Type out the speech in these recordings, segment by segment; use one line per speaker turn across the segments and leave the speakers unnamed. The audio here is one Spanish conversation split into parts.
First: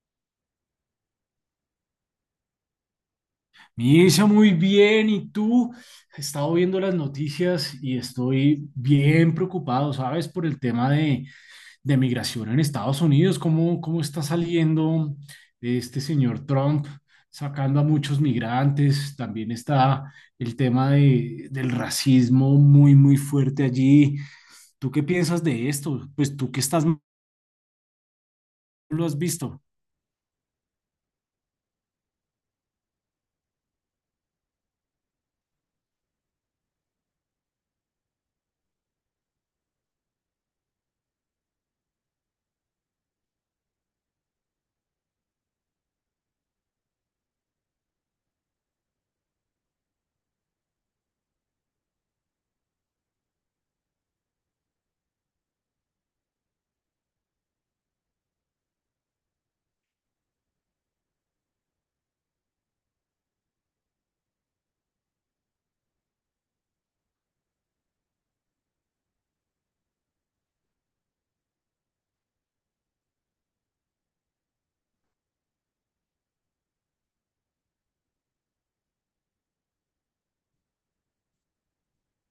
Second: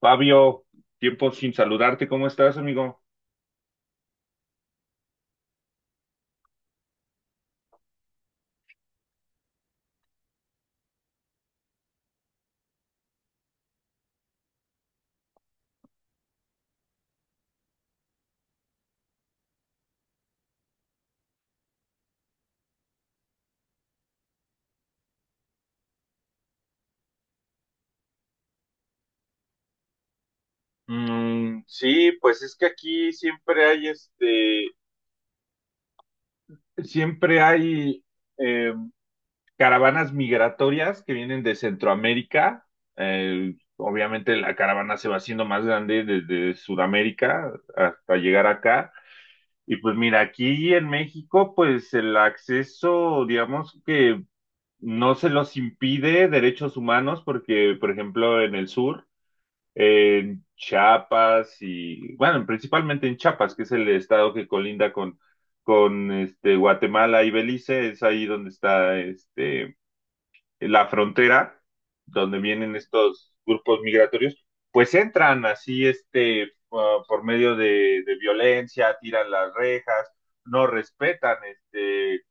Fabio, tiempo sin saludarte, ¿cómo estás, amigo?
Misa, muy bien. ¿Y tú? He estado viendo las noticias y estoy bien preocupado, ¿sabes? Por el tema de migración en Estados Unidos. ¿Cómo está saliendo este señor Trump sacando a muchos migrantes? También está el tema del racismo muy fuerte allí. ¿Tú qué piensas de esto? Pues tú que estás, lo has visto.
Mm, sí, pues es que aquí siempre hay siempre hay eh, caravanas migratorias que vienen de Centroamérica. Obviamente la caravana se va haciendo más grande desde Sudamérica hasta llegar acá. Y pues mira, aquí en México, pues el acceso, digamos que no se los impide derechos humanos, porque por ejemplo en el sur en Chiapas y, bueno, principalmente en Chiapas, que es el estado que colinda con Guatemala y Belice, es ahí donde está la frontera, donde vienen estos grupos migratorios, pues entran así por medio de violencia, tiran las rejas, no respetan este,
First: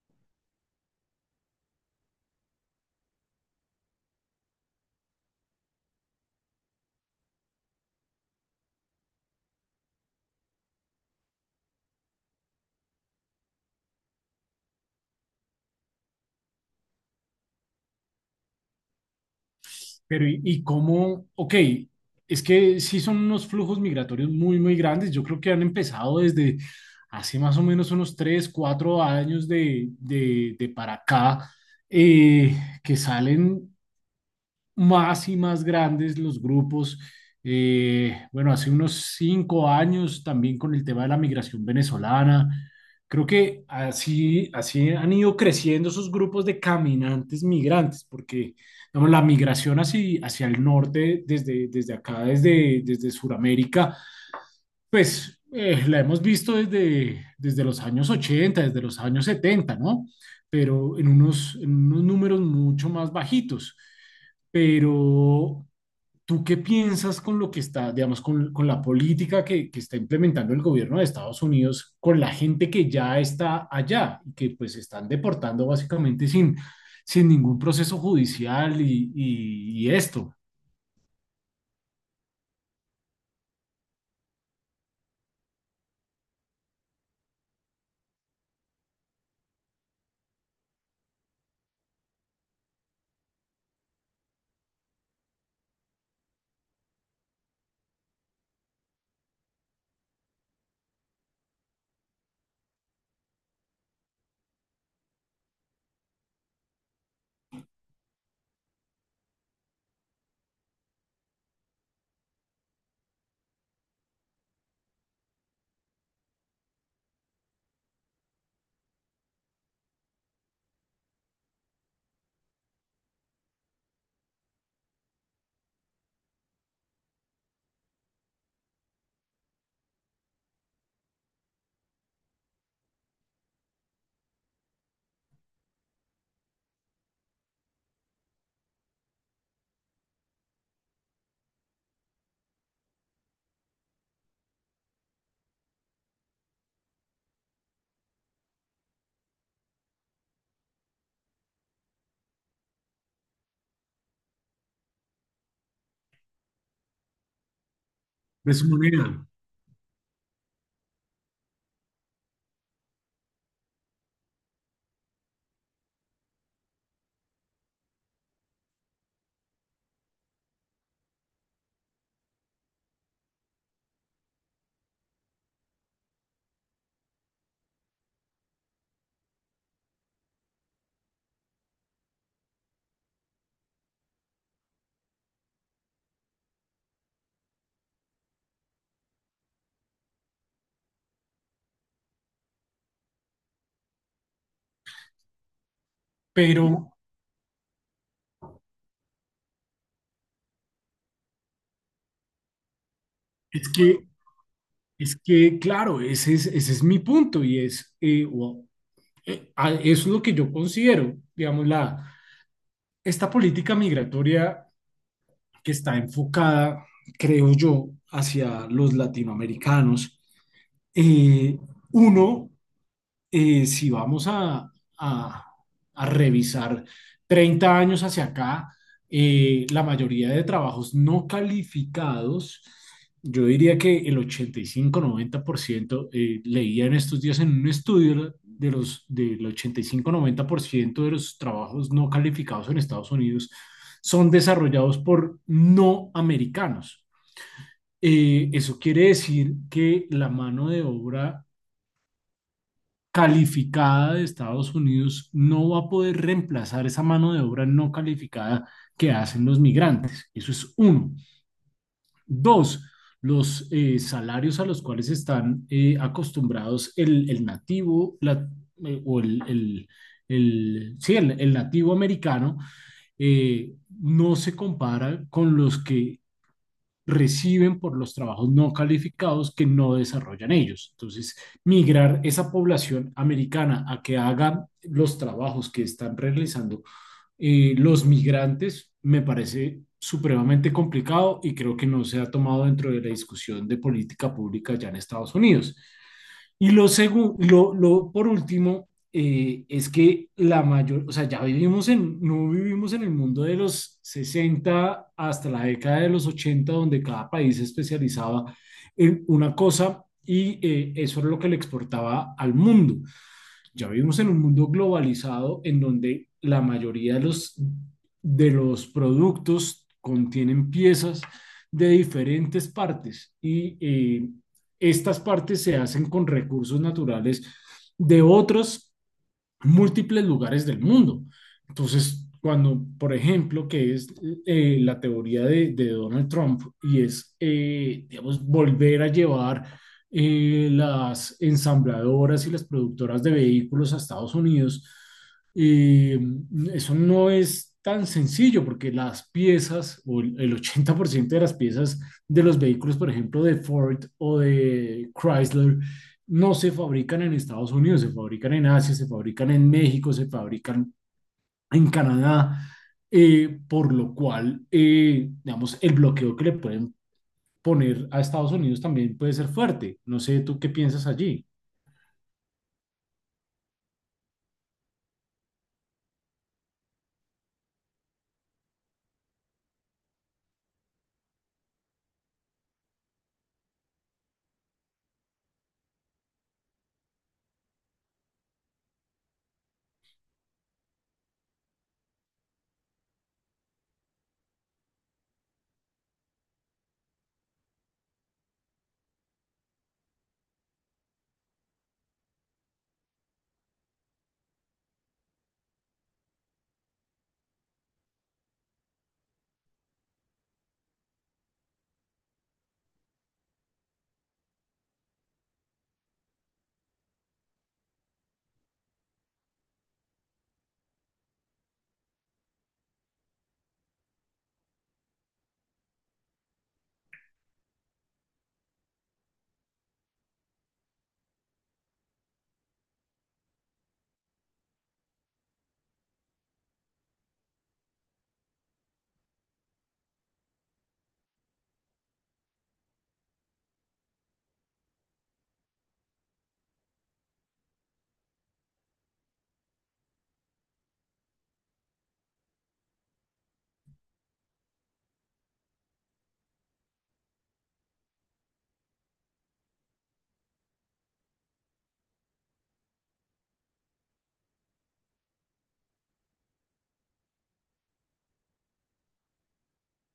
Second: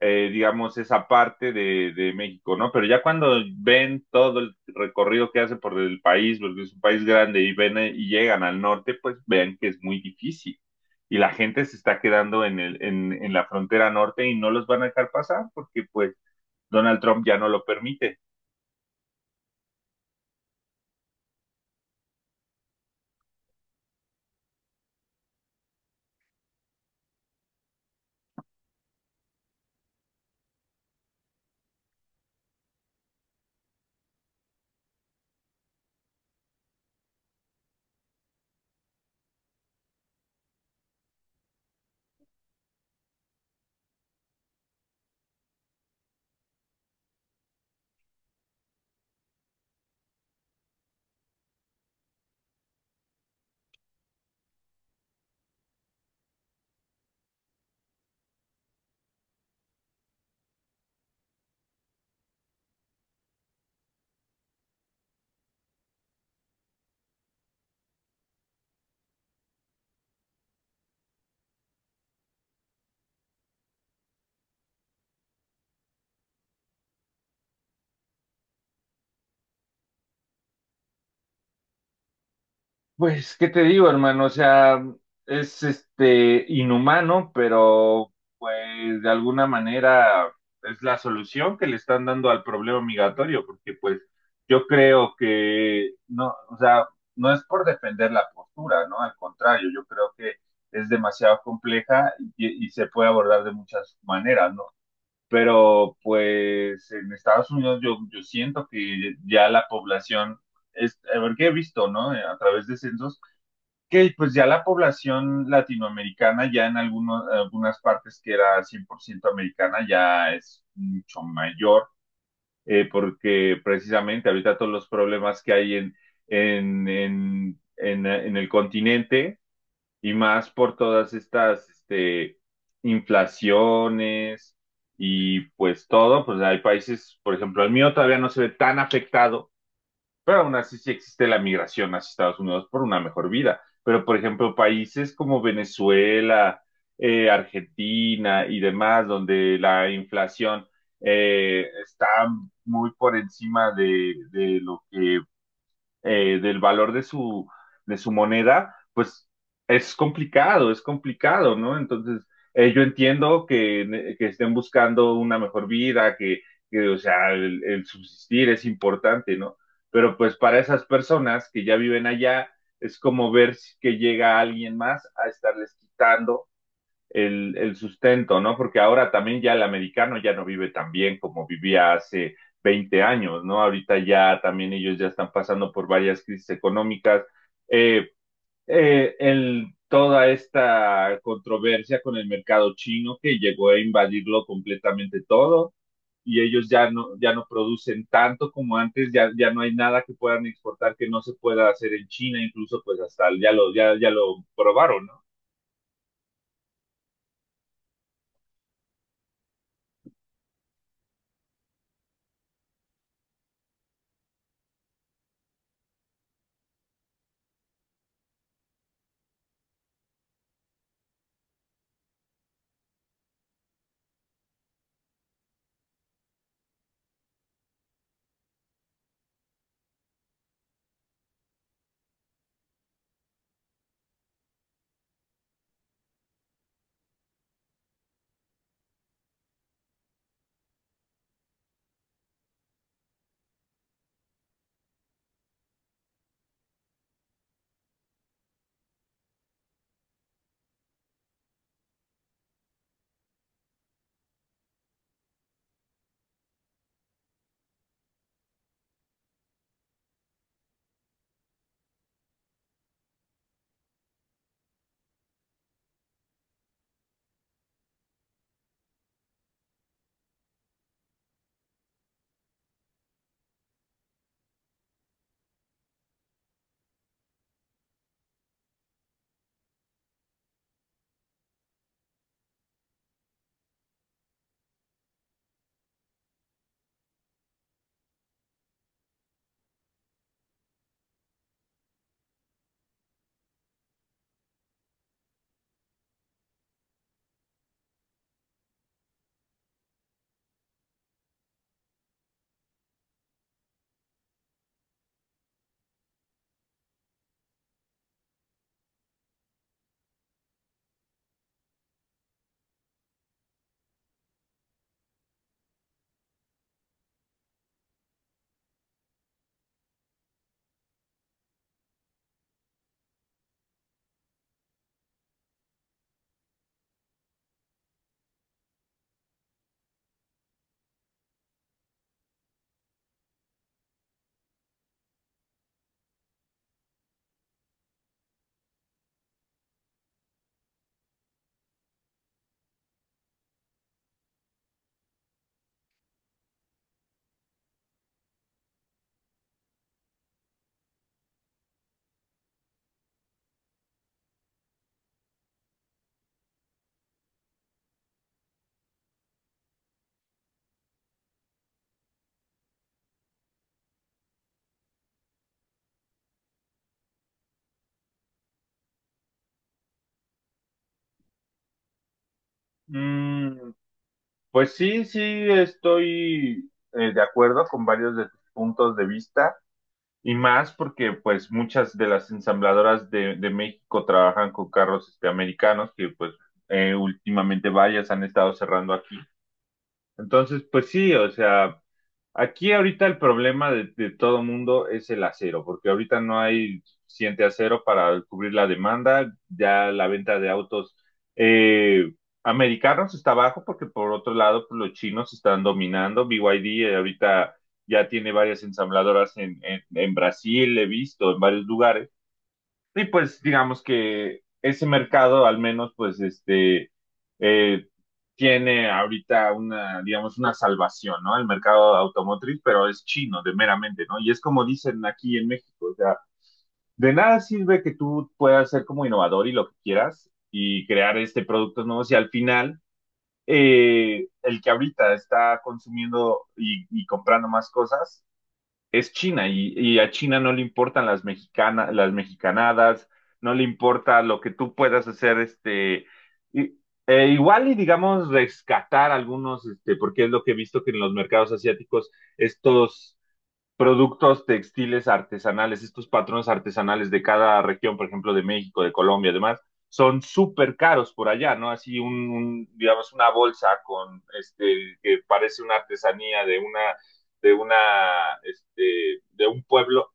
eh, digamos, esa parte de México, ¿no? Pero ya cuando ven todo el recorrido que hace por el país, porque es un país grande, y ven y llegan al norte, pues vean que es muy difícil. Y la gente se está quedando en en la frontera norte y no los van a dejar pasar porque pues Donald Trump ya no lo permite.
Pero y cómo? Ok, es que sí son unos flujos migratorios muy grandes. Yo creo que han empezado desde hace más o menos unos 3 4 años de para acá, eh, que salen más y más grandes los grupos. Bueno, hace unos cinco años también con el tema de la migración venezolana. Creo que así han ido creciendo esos grupos de caminantes migrantes, porque digamos, la migración hacia el norte, desde acá, desde Sudamérica, pues la hemos visto desde los años 80, desde los años 70, ¿no? Pero en unos números mucho más bajitos. Pero, ¿tú qué piensas con lo que está, digamos, con la política que está implementando el gobierno de Estados Unidos, con la gente que ya está allá y que pues están deportando básicamente sin ningún proceso judicial y esto,
Pues, ¿qué te digo, hermano? O sea, es inhumano, pero pues de alguna manera es la solución que le están dando al problema migratorio, porque pues yo creo que no, o sea, no es por defender la postura, ¿no? Al contrario, yo creo que es demasiado compleja y se puede abordar de muchas maneras, ¿no? Pero pues en Estados Unidos yo siento que ya la población es, a ver, que he visto, ¿no? A través de censos que pues ya la población latinoamericana, ya en algunas partes que era 100% americana, ya es mucho mayor, porque precisamente ahorita todos los problemas que hay en el continente y más por todas estas inflaciones y pues todo, pues hay países, por ejemplo, el mío todavía no se ve tan afectado pero aún así sí existe la migración hacia Estados Unidos por una mejor vida. Pero, por ejemplo, países como Venezuela, Argentina y demás, donde la inflación está muy por encima de lo que del valor de su
de su
moneda,
manera?
pues es complicado, ¿no? Entonces, yo entiendo que estén buscando una mejor vida, que o sea, el subsistir es importante, ¿no? Pero pues para esas personas que ya viven allá, es como ver si- que llega alguien más a estarles quitando sustento, ¿no? Porque ahora también ya el americano ya no vive tan bien como vivía hace 20 años, ¿no? Ahorita ya también ellos ya están pasando por varias crisis económicas. Eh, Toda esta controversia con el mercado chino que llegó a invadirlo completamente todo y
Pero
ellos ya no producen tanto como antes, ya no hay nada que puedan exportar que no se pueda hacer en China, incluso pues hasta
es que
ya lo probaron,
es
¿no?
que, claro, ese es mi punto y es, wow, eso es lo que yo considero, digamos, la, esta política migratoria que está enfocada, creo yo, hacia los latinoamericanos. eh, uno, si vamos a- a revisar 30 años hacia acá, la mayoría de trabajos no calificados, yo diría que el 85-90%, leía en estos días en un estudio del 85-90% de los trabajos no calificados en Estados Unidos son desarrollados por no americanos. Eso quiere decir que la mano de obra calificada de Estados Unidos no va a poder reemplazar esa mano de obra no calificada que hacen los migrantes. Eso es uno. Dos, los salarios a los cuales están acostumbrados el nativo la- o el- sí, el nativo americano, no se compara con los que reciben por los trabajos no calificados que no desarrollan ellos. Entonces, migrar esa población americana a que haga los trabajos que están realizando los migrantes me parece supremamente complicado y creo que no se ha tomado dentro de la discusión de política pública ya en Estados Unidos. Y lo segundo, por último, es que la mayor, o sea, ya vivimos en, no vivimos en el mundo de los 60 hasta la década de los 80 donde cada país se especializaba en una cosa y eso era lo que le exportaba al mundo. Ya vivimos en un mundo globalizado en donde la mayoría de los productos contienen piezas de diferentes partes y estas partes se hacen con recursos naturales de otros múltiples lugares del mundo. Entonces, cuando, por ejemplo, que es la teoría de Donald Trump y es, digamos, volver a llevar las ensambladoras y las productoras de vehículos a Estados Unidos, eh, eso no es tan sencillo porque las piezas o el 80% de las piezas de los vehículos, por ejemplo, de Ford o de Chrysler, no se fabrican en Estados Unidos, se fabrican en Asia, se fabrican en México, se fabrican en Canadá, por lo cual, digamos, el bloqueo que le pueden poner a Estados Unidos también puede ser fuerte. No sé, ¿tú qué piensas allí?
Mm, pues sí, sí, estoy de acuerdo con varios de tus puntos de vista y más porque pues muchas de las ensambladoras de México trabajan con carros americanos que pues últimamente varias han estado cerrando aquí. Entonces, pues sí, o sea, aquí ahorita el problema de todo mundo es el acero, porque ahorita no hay suficiente acero para cubrir la demanda, ya la venta de autos eh, americanos está bajo, porque por otro lado pues los chinos están dominando, BYD ahorita ya tiene varias ensambladoras en Brasil, he visto en varios lugares, y pues digamos que ese mercado al menos pues eh, tiene ahorita una, digamos, una salvación, ¿no? El mercado automotriz, pero es chino de meramente, ¿no? Y es como dicen aquí en México, o sea, de nada sirve que tú puedas ser como innovador y lo que quieras y crear productos nuevos y al final el que ahorita está consumiendo y comprando más cosas es China y a China no le importan las mexicanas, las mexicanadas, no le importa lo que tú puedas hacer, y- igual y digamos rescatar algunos, porque es lo que he visto que en los mercados asiáticos estos productos textiles artesanales, estos patrones artesanales de cada región, por ejemplo, de México, de Colombia, además, son súper caros por allá, ¿no? Así digamos, una bolsa con, que parece una artesanía de una, de un pueblo,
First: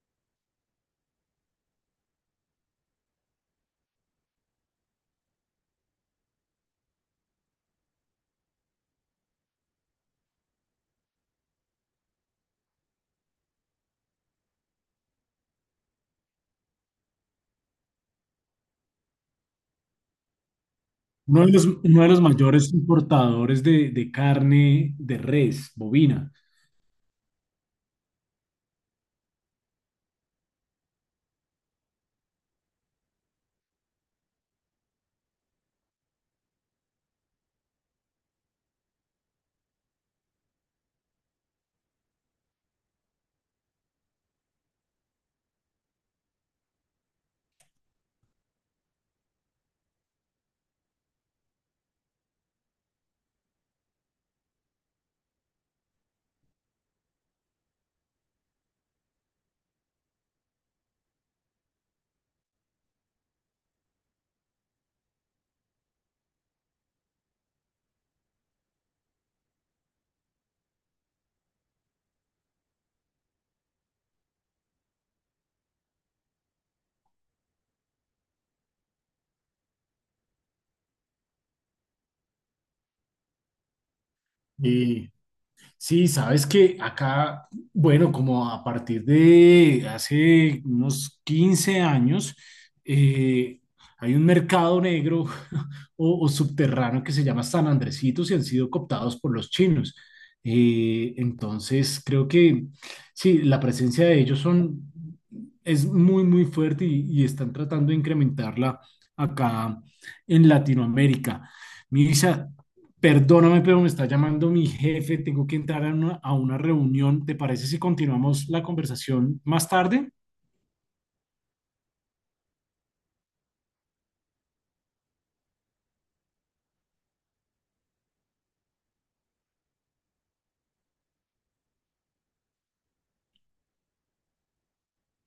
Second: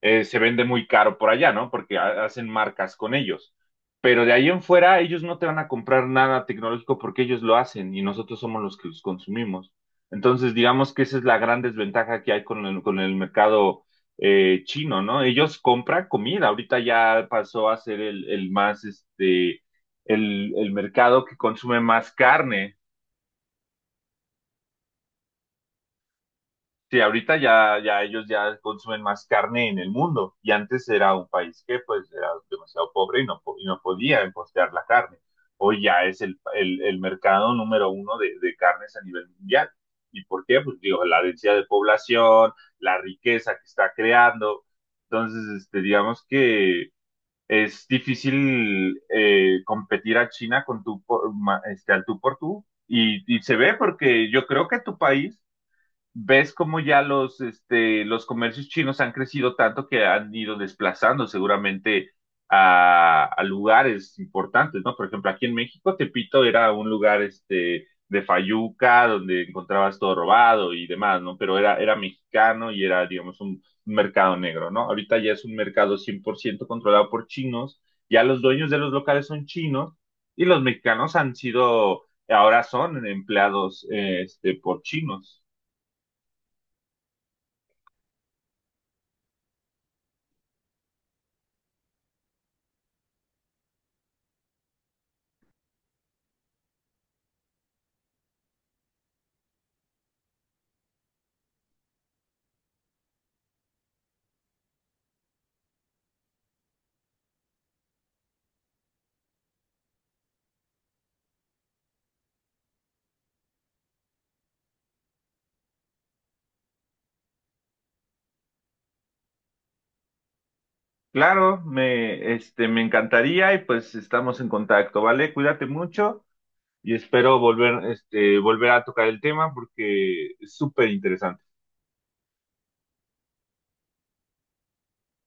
se vende muy caro por allá, ¿no? Porque hacen marcas con ellos. Pero de ahí en fuera, ellos no te van a comprar nada tecnológico porque ellos lo hacen y nosotros somos los que los consumimos. Entonces, digamos que esa es la gran desventaja que hay con el mercado chino, ¿no? Ellos compran comida. Ahorita ya pasó a ser el mercado que consume
Uno de
más
los mayores
carne.
importadores de carne de res, bovina.
Sí, ahorita ya ellos ya consumen más carne en el mundo y antes era un país que pues era demasiado pobre y y no podía importar la carne. Hoy ya es el mercado número uno de carnes a nivel mundial. ¿Y por qué? Pues digo, la densidad de población, la riqueza que está creando. Entonces, digamos que es difícil competir a China con tu, al tú por tú. Y se ve porque yo creo que tu país ves cómo ya los comercios chinos han crecido tanto que han ido desplazando seguramente a lugares importantes, ¿no? Por ejemplo, aquí en México, Tepito era un lugar, de Fayuca, donde encontrabas todo robado y demás, ¿no? Pero era, era mexicano y era, digamos, un mercado negro, ¿no? Ahorita ya es un mercado 100% controlado por chinos, ya los dueños de los locales son chinos y los mexicanos han sido, ahora son empleados, por chinos.
Sí, sabes que acá, bueno, como a partir de hace unos 15 años, eh, hay un mercado negro o subterráneo que se llama San Andresitos y han sido cooptados por los chinos. Entonces, creo que sí, la presencia de ellos son, es muy fuerte y están tratando de incrementarla acá en Latinoamérica. Mirisa, perdóname, pero me está llamando mi jefe. Tengo que entrar a una reunión. ¿Te parece si continuamos la conversación más tarde?
Claro, me encantaría y pues estamos en contacto, ¿vale? Cuídate mucho y espero volver, volver a tocar el tema porque es súper interesante.